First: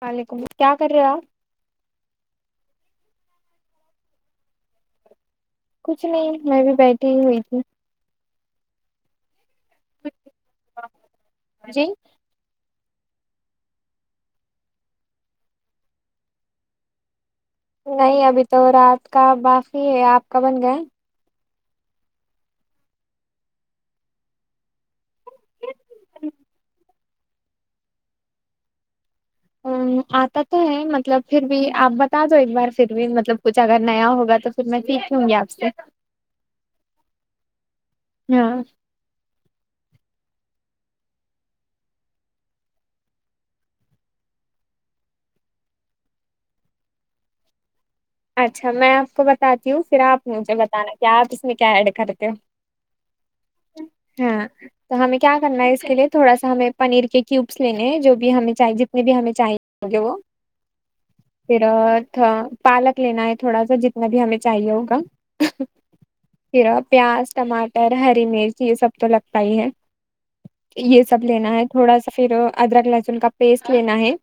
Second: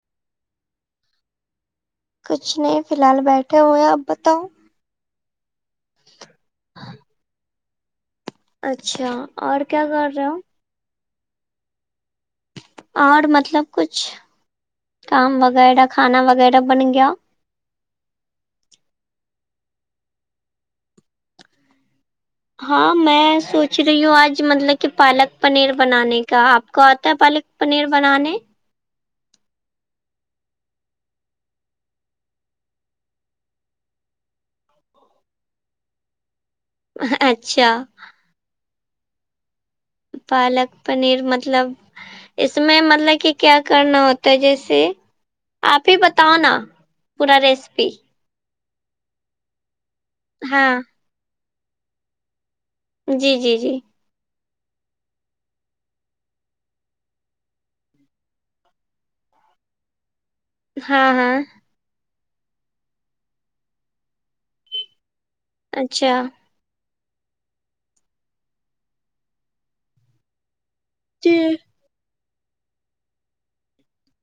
وعلیکم کیا کر رہے آپ کچھ نہیں فی الحال بیٹھے ہوئے ہیں آپ بتاؤ کچھ نہیں میں بھی بیٹھی ہوئی تھی اچھا اور کیا کر رہے ہو جی اور مطلب کچھ کام وغیرہ کھانا وغیرہ بن گیا نہیں ابھی تو رات کا بافی ہے آپ کا بن گۓ ہاں میں سوچ رہی ہوں آج مطک کہ پالک پنیر بنانے کا آپ کو آتا ہے پالک پنیر بنانے ہ آتا تو ہے مطلب پھر بھی آپ بتا دو ایک بار پھر بھی مطلب کچھ اگر نیا ہوگا تو پھر میں سکھونگی گی آپ سے اچھا ہاں پالک پنیر مطلب اس میں مطلک کہ کیا کرنا ہوتا ہے جیسے آپ ہی بتاؤ نا پورا ریسیپی اچھا میں آپ کو بتاتی ہوں پھر آپ مجھے ہاں بتانا کہ کیا آپ اس میں کیا ایڈ کرتے ہو جی جی جی ہوں تو ہمیں کیا کرنا ہے اس کے لیے تھوڑا سا ہمیں پنیر کے کیوبس لینے ہیں جو بھی ہمیں چاہیے جتنے بھی ہمیں چاہیے ہوں گے وہ ہاں ہاں پالک لینا ہے تھوڑا سا جتنا بھی ہمیں چاہیے ہوگا اچھا پھر پیاز ٹماٹر ہری مرچ یہ سب تو لگتا ہی ہے یہ سب جی لینا ہے تھوڑا سا پھر ادرک لہسن کا پیسٹ لینا ہے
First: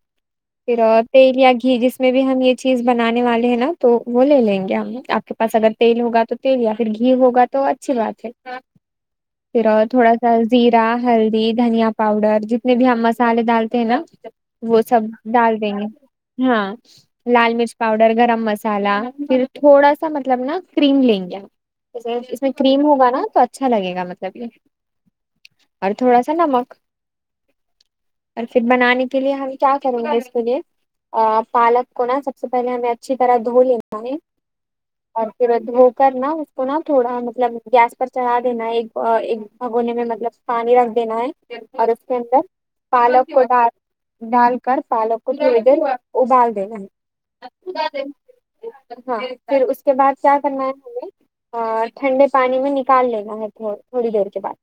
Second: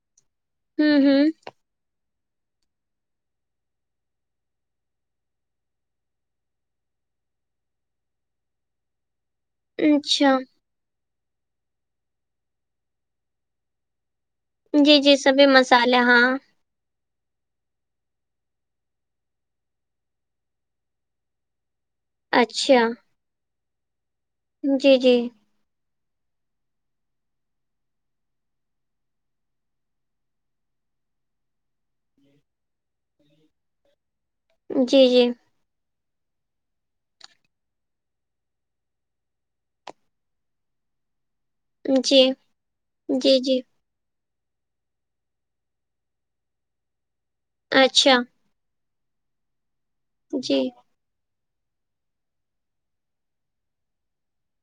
پھر ہوں ہوں تیل یا گھی جس میں بھی ہم یہ چیز بنانے والے ہیں نا تو وہ لے لیں گے ہم آپ کے پاس اگر تیل ہوگا تو تیل یا پھر گھی ہوگا تو اچھی بات ہے پھر اور تھوڑا سا اچھا زیر ا ہلدی دھنیا پاؤڈر جتنے بھی ہم مسالے ڈالتے ہیں نا وہ جی سب جی سبھی ڈال دیں گے مسالے ہاں لال مرچ پاؤڈر گرم مسالہ پھر تھوڑا سا مطلب نا کریم لیں گے آپ ج اس میں اچھا کریم ہوگا نا تو اچھا لگے گا مطلب یہ جی جی اور تھوڑا سا نمک اور پھر بنانے کے لیے ہم کیا کریں گے اس کے لیے پالک کو نا سب سے پہلے ہمیں اچھی طرح دھو لینا ہے جی اور جی پھر دھو کرنا اس کو نا تھوڑا مطلب گیس پر چڑھا دینا ایک ایک بھاگونے میں مطلب پانی رکھ دینا ہے اور اس کے جی اندر پالک جی کو جی ڈال ڈال کر پالک کو تھوڑی دیر ابال دینا ہے اچھا ہاں پھر اس کے بعد کیا جی کرنا ہے ہمیں ٹھنڈے پانی میں نکال لینا ہے تھوڑی دیر کے بعد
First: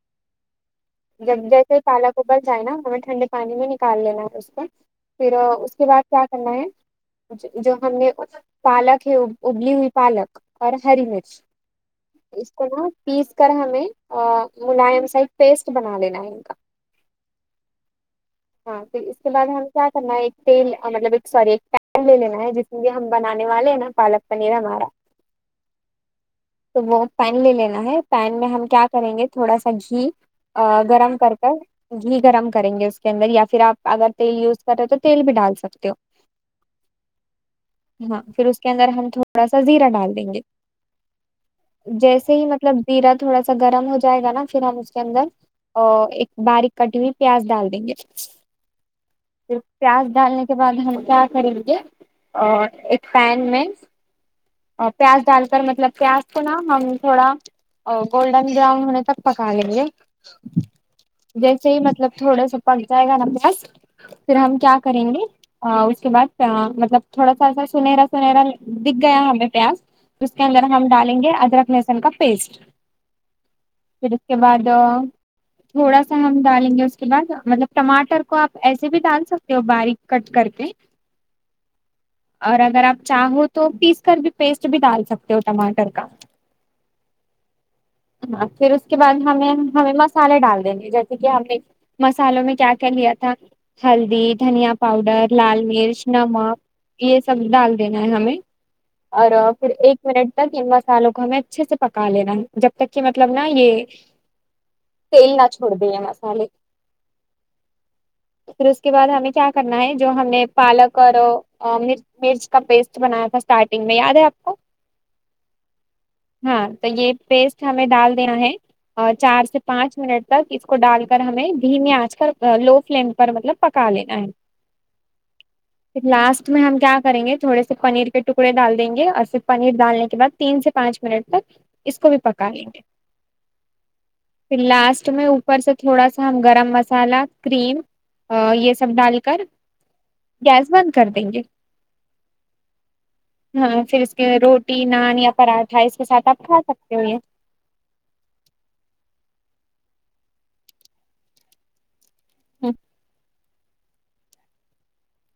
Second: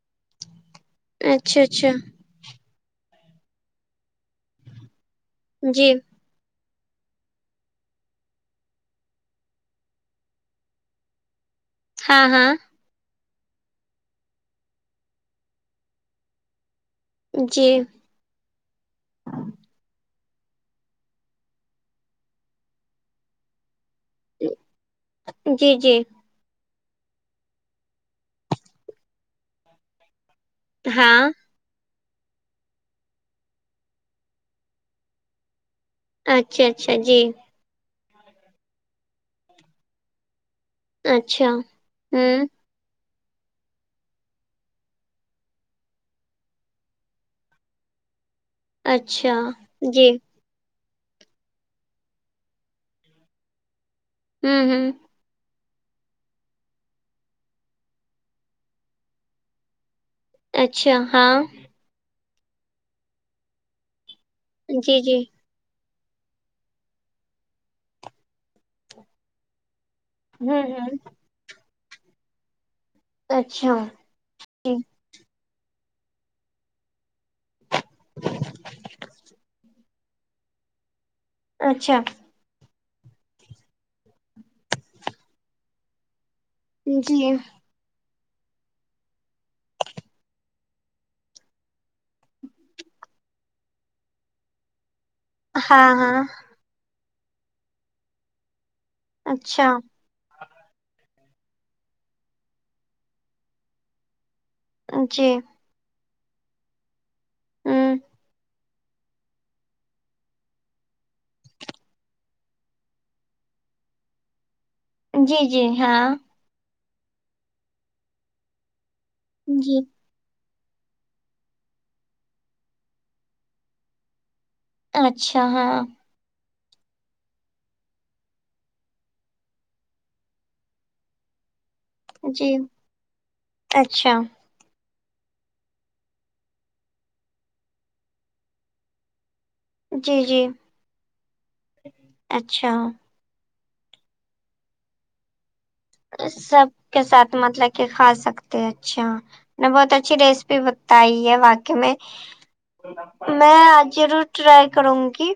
جب اچھا جیسے اچھا پالا گ ابل جائے نا ہمیں ٹھنڈے پانی میں نکال لینا ہے اس کو پھر اس کے جی بعد کیا کرنا ہے جو ہم نے پالک ہے ابلی ہوئی پالک اور ہری مرچ ہاں اس ہاں کا نام پیس کر ہمیں ملائم سائڈ پیسٹ بنا لینا ہے ان جی ہاں پھر اس کے بعد ہمیں کیا کرنا ہے ایک تٹیل مطلب ایک سوری ایک ٹر لے لینا ہے جس میں کہ ہم بنانے والے ہیں نا پالک پنیر ہمارا جی جی تو وہ پین لے لینا ہے پین میں ہم کیا کریں گے تھوڑا سا گھی ا گرم ہاں کر کر گھی گرم کریں گے اس کے اندر یا پھر آپ اگر تیل یوز کر رہے ہو تو تیل بھی ڈال سکتے ہو اچھا اچھا جی ہاں پھر اس کے اندر ہم تھوڑا سا زیرا ڈال دیں گے اچھا جیسے ہی ہوں مطلب مطلب زیرہ تھوڑا سا گرم ہو جائے گا نا پھر ہم اس کے اندر اور ایک باریک کٹی ہوئی پیاز ڈال دیں گے اچھا پیاز جی ڈالنے کے اس کے بعد ہم کیا کریں گے اور ایک پین میں ہوں ہوں پیاز ڈال کر مطلب پیاز اس کو نا ہم تھوڑا گولڈن براؤن ہونے تک پکا لیں گے اچھا ہاں جیسے ہی مطلب تھوڑا سا پک جائے گا نا پیاس پھر ہم کیا جی کریں جی گے ا اس کے بعدا مطلب تھوڑا سا ایسا سنہرا سنہرا دیکھ گیا ہمیں پیاس اس کے ہوں اندر ہم ہوں ڈالیں گے ادرک لسن کا پیسٹ اچھا پھر اس کے بعد جی تھوڑا سا ہم ڈالیں گے اس کے بعد مطلب ٹماٹر کو آپ ایسے بھی ڈال سکتے ہو باریک کٹ کر کے اچھا اور اگر آپ چاہو تو پیس کر بھی پیسٹ بھی ڈال سکتے ہو ٹماٹر کا جی ہاں پھر اس کے بعد ہمیں ہمیں مسالے ڈال دینے جیسے کہ ہمیں مسالوں میں کیا کیا لیا تھا ہلدی دھنیا پاؤڈر لال ہاں مرچ ہاں نمک یہ سب ڈال دینا ہے ہمیں اور اچھا پھر ایک منٹ تک ان مسالوں کو ہمیں اچھے سے پکا لینا جب تک کہ مطلب نا یہ تیل جی نہ چھوڑ دیے یہ مسالے ہوں پھر اس کے بعد ہمیں کیا کرنا ہے جو ہم نے پالک اور اور مرچ کا پیسٹ بنایا تھا اسٹارٹنگ میں یاد ہے آپ کو جی جی ہاں ہاں تو یہ پیسٹ ہمیں ڈال دینا ہے اور چار سے جی پانچ منٹ تک اس کو ڈال کر ہمیں دھیمی آچ کر لو فلئم پر مطلب پکا لینا ہے اچھا ہاں لاسٹ اس میں ہم کیا کریں گے تھوڑے سے پنیر کے ٹکڑے ڈال دیں گے اور فیر پنیر ڈالنے کے باد تین سے پانچ منٹ تک اس کو بھی پکا جی لیں گے اچھا پھر لاسٹ میں اوپر سے تھوڑا سا ہم گرم مسالہ کریم ا یہ سب ڈال کر جی جی گیس بند کر دیں گے اچھا ہاں پھر اس کے روٹی نان یا پراٹھا اس کے ساتھ آپ کھا سب سکتے ہو کے یہ ساتھ مطلب کہ کھا سکتے اچھا میں بہت اچھی ریسپی بتائی ہے واقع میں میں آج ضرور ٹرائی کروں گی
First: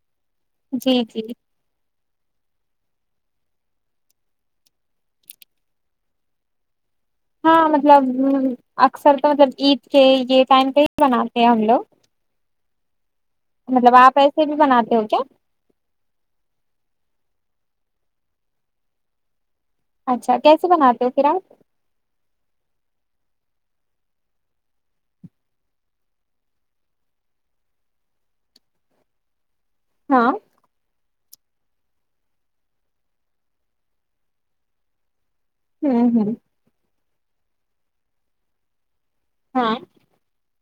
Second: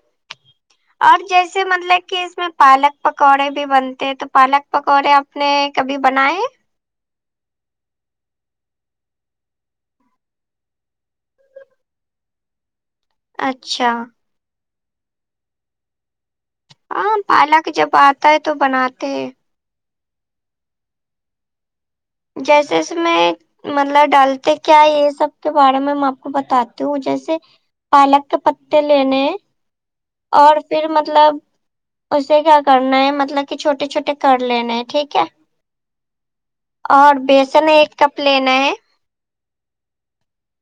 جی اور جی جیسے چہ مطلب کہ اس میں پالک پکوڑے بھی بنتے ہیں تو پالک پکوڑے آپ اپ نے کبھی بنائے ہے ہاں مطلب اکثر توجب عید کے یہ ٹائم پہ ہی بناتے ہیں ہم لوگ اچھا مطلب آپ ایسے بھی بناتے ہو کیا ہاں پالک جب آتا ہے تو بناتے اچھا کیسے بناتے ہو پھر اپ جیسے اس میں مطلب ڈالتے کیا یہ سب کے بارے میں آپ کو بتاتی ہوں جیسے پالک کے پتے لینے ہے ہاں اور پھر مطلب اسے کیا کرنا ہے مطلب کہ چھوٹے چھوٹے کر لینے ہیں ٹھیک ہے ھمم ھمم اور بیسن ایک کپ لینا ہے ہاں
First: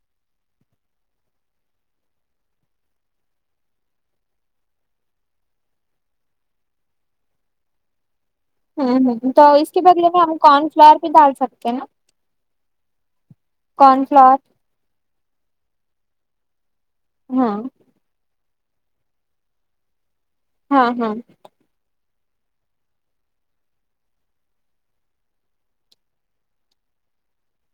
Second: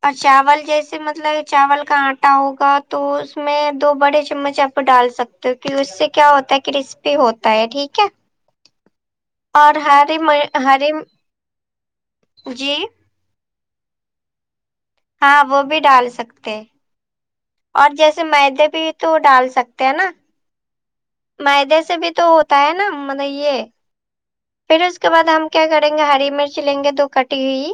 اور چاول جیسے مطلب چاول کا آٹا ہوگا تو اس میں دو بڑے چمچ آپ ڈال سکتے تے پھر اس سے کیا ہوتا ہے کرسپی ہوتا ہے ٹھیک ہے ھمم ھمم تو اس اور کے بدلے ہری میں ہم کن ہری فلاور بھی ڈال سکتے ہیں نہ جی کارن فلاور ہاں وہ بھی ڈال سکتے ہاں اور جیسے مدے بھی تو ڈال سکتے ہیں نہ ہاں ہاں معدے سے بھی تو ہوتا ہے نہ مطلب یہ پھر اس کے بعد ہم کیا کریں گے ہری مرچ لیں گے دو کٹی ہوئی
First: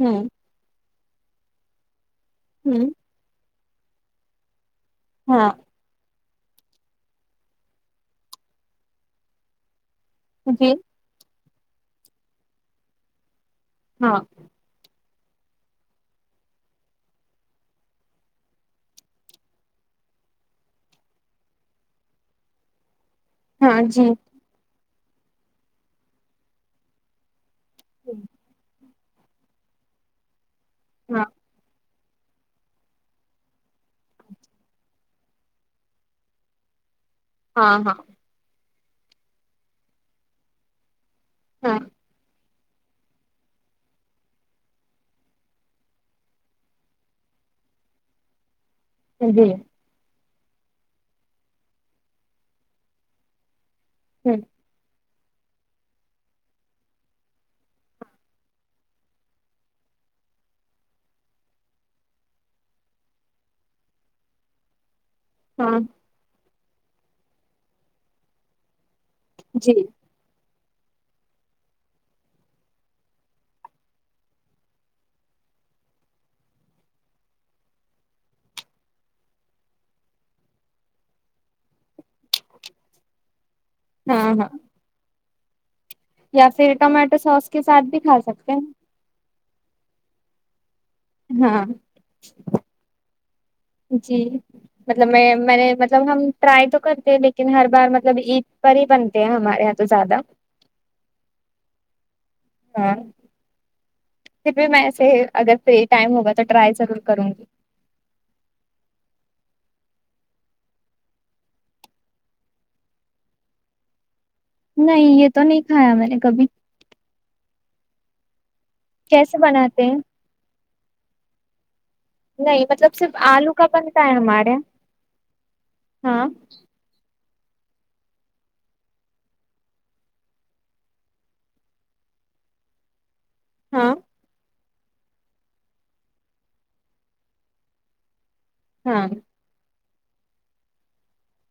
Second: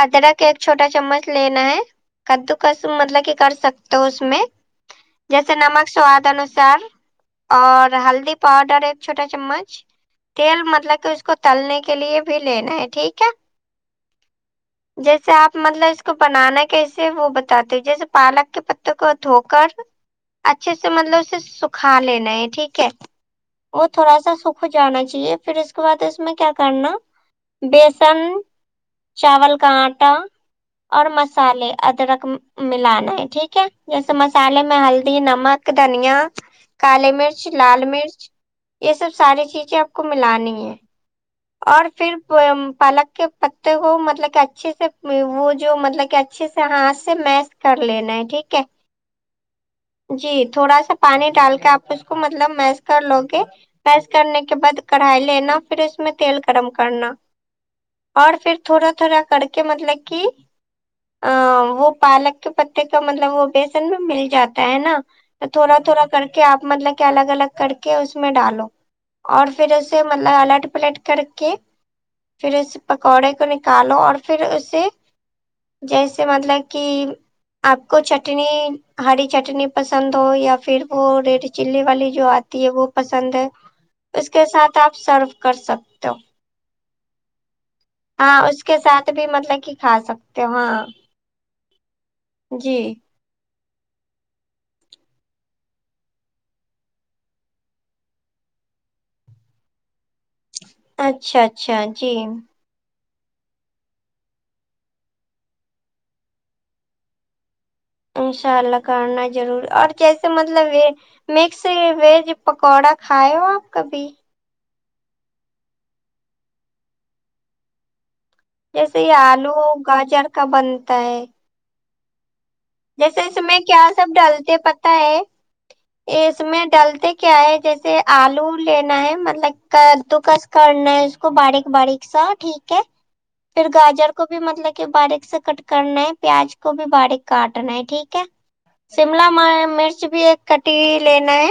ہوں ادرک کا ایک چھوٹا چمچ لینا ہے کدو کرش ہوں مطلب کہ کر سک تو اس میں ہاں جیسے نمک سواد انوسار اور ہلدی پاؤڈر ایک چھوٹا چمچ تیل جی مطلب کہ اس کو تلنے کے لیے بھی لینا ہے ٹھیک ہے ہاں جیسے آپ مطلب اس کو بنانا کیسے وہ بتاتے ہو جیسے پالک کے پتےوں کو دھو کر اچھے سے مطلب اسے سکھا لینا ہے ٹھیک ہے ہاں وہ جی تھوڑا سا سکھ کو جانا چاہیے پھر اس کے بعد اس میں کیا کرنا بیسن چاول کا آٹا اور ہاں مسالے ادرک ملانا ہے ٹھیک ہے جیسے مسالے میں ہلدی نمک دھنیا کالی مرچ ہاں لال ہاں مرچ یہ سب ساری چیزیں آپ کو ملانی ہے ہاں اور پھر وہ پالک کے پتے کو مطلب کہ اچھے سے وہ جو مطلب کہ اچھے سے ہاتھ سے میش کر لینا ہے ٹھیک ہے ج جی جی تھوڑا سا پانی ڈال کے آپ اس کو مطلب میس کر لو گے میس ہ کرنے کے بعد کڑھائی لینا پھر اس میں تیل گرم کرنا اور پھر تھوڑا تھوڑا کر کے مطلب کہ ا وہ پالک کے پتے کا مطلب وہ بیسن میں مل جاتا ہے نا تھوڑا ہاں تھوڑا کر کے آپ مطلب کہ الگ الگ کر کے اس میں ڈالو اور جی پھر اسے مطلب آلٹ پلیٹ کر کے پھر اس پکوڑے کو نکالو اور پھر اسے جیسے مطلب کہ آپ کو چٹنی ہری چٹنی پسند ہو یا پھر وہ ریڈ چلی والی جو آتی ہے وہ پسند ہے اس ہاں کے ہاں ساتھ آپ سرو کر سکتے ہو یا پھر ٹمیاٹو سوس کے ساتھ بھی کھا ہاں سکتے اس کے ہیں ساتھ بھی مطلب کہ کھا سکتے ہو ہاں ہاں جی جی مطلب میں میں نے مطلب ہم ٹرائی تو کرتے لیکن ہر بار مطلب عید پر ہی بن ت ہے ہمارے یہاں تو زیادہ اچھا اچھا جی ہاں پھر بھی میں ایسے اگر فری ٹائم ہوگا تو ٹرائی ضرور کروں گی انشاء اللہ کرنا ضرور اور جیسے مطلب یہ مکس یہ ویج پکوڑا کھائے ہو آپ کبھی نہیں یہ تو نہیں کھایا میں نے کبھی جیسے یہ کیسے آلو بناتے ہیں گاجر کا بنتا ہے نہیں مت جیسے اس میں کیا سب ڈلتے پتہ ہے یہاں۔ اس میں ڈلتے کیا ہے جیسے آلو لینا ہے مطلب کدو کس کرنا ہے اس کو باریک باریک سا ٹھیک کے پھر ہاں گاجر کو بھی مطلب کہ باریک سے کٹ کرنا ہے پیاز کو بھی باریک کاٹنا ہے ٹھیک ہے ہاں شملہ مرچ بھی ایک کٹیی ہوی لینا ہے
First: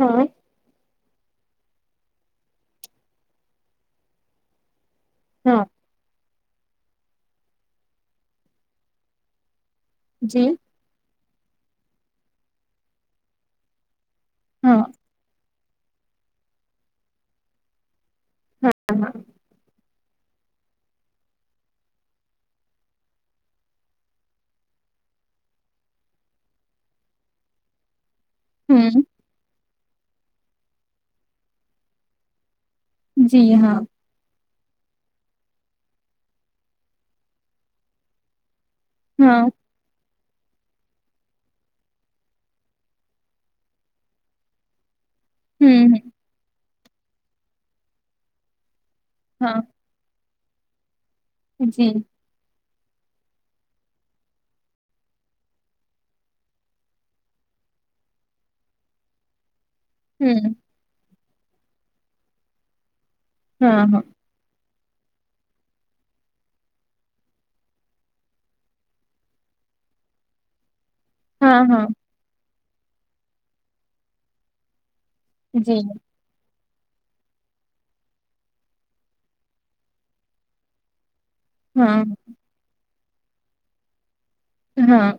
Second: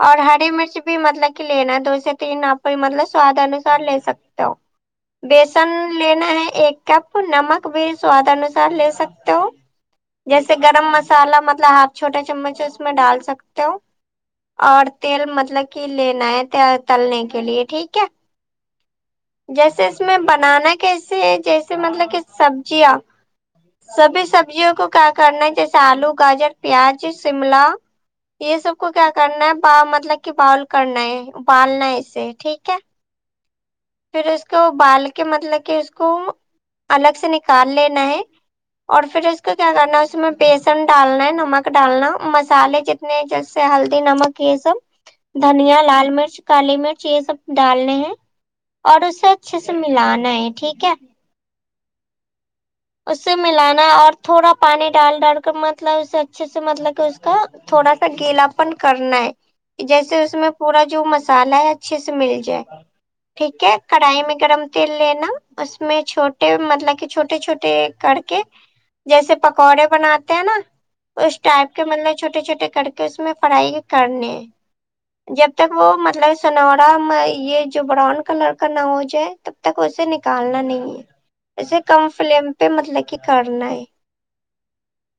ہاں اور ہاں ہری مرچ بھی مطلب کہ لینا دو سے تین آپ مطلب سواد انوسار لے سکتے ہو ہاں بیسن لینا ہے ایک کپ نمک بھی سواد انوسار لے سکتے ہو جی جیسے گرم مسالا مطلب ہاف چھوٹا چمچ اس میں ڈال سکتے ہو ہاں اور تیل مطلب کہ لینا ہے تے تلنے کے لیے ٹھیک ہے ہاں جیسے اس میں بنانا کیسے ہے جیسے مطلب کہ سبزیاں سبھی سب سبزیوں کو کیا کرنا ہے جیسے آلو گاجر پیاز شملہ یہ سب کو ہوں کیا کرنا ہے ب مطلب کہ باول کرنا ہے اوبالنا ہے اسے ٹھیک ہے جی ہاں پھر اس کو اوبال کے مطلب کہ اس کو الگ سے نکال لینا ہے اور پھر اس ہاں کو کیا کرنا ہے اس میں بیسن ڈالنا ہے نمک ڈالنا مسالے جتنے جیسے ہلدی نمک یہ سب دھنیا ہوں ہ لال مرچ کالی مرچ یہ سب ڈالنے ہیں اور اسے اچھے ہاں سے ملانا ہے ٹھیک ہے جی اس سے ملانا اور تھوڑا پانی ڈال ڈال کر مطلب اسے اچھے سے مطلب کہ اس کا تھوڑا سا گیلا پن کرنا ہے جیسے اس میں ہوں پورا جو مسالہ ہے اچھے سے مل جائے ٹھیک ہے ہاں ہاں کڑھائی میں گرم تیل لینا اس میں چھوٹے مطلب کہ چھوٹے چھوٹے کر کے جیسے پکوڑے بناتے ہیں نا اس ہاں ٹائپ کے ہاں مطلب چھوٹے چھوٹے کر کے اس میں فرائی کرنے جب تک جی وہ مطلب سنورا یہ جو براؤن کلر کا نہ ہو جائے تب تک اسے نکالنا نہیں ہے اسے ہاں کم فلیم پہ مطلب کہ کرنا ہے ہاں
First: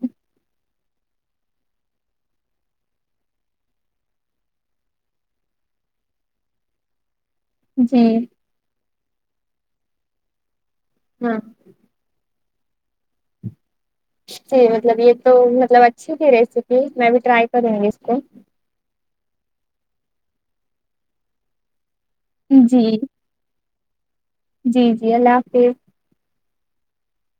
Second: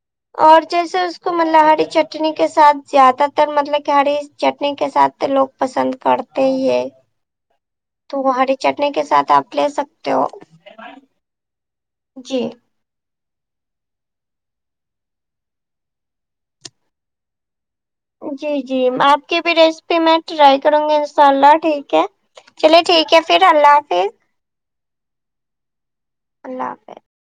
اور جیسے اس کو مطب ہری چٹنی کے ساتھ زیادہ تر مطلب کہ ہری چٹنی کے ساتھ لوگ پسند کرتے ہی جی تو وہ ہری چٹنی کے ساتھ آپ لے سکتے ہو ہاں جی جی مطلب یہ تو مطلب اچھی تھی ریسیپی میں بھی ٹرائی کروں گی اس کو جی جی آپ کی بھی ریسیپی میں ٹرائی کروں گی انشاء اللہ ٹھیک ہے چلے جی ٹھیک ہے پھر اللہ حافظ جی جی اللہ حافظ اللہ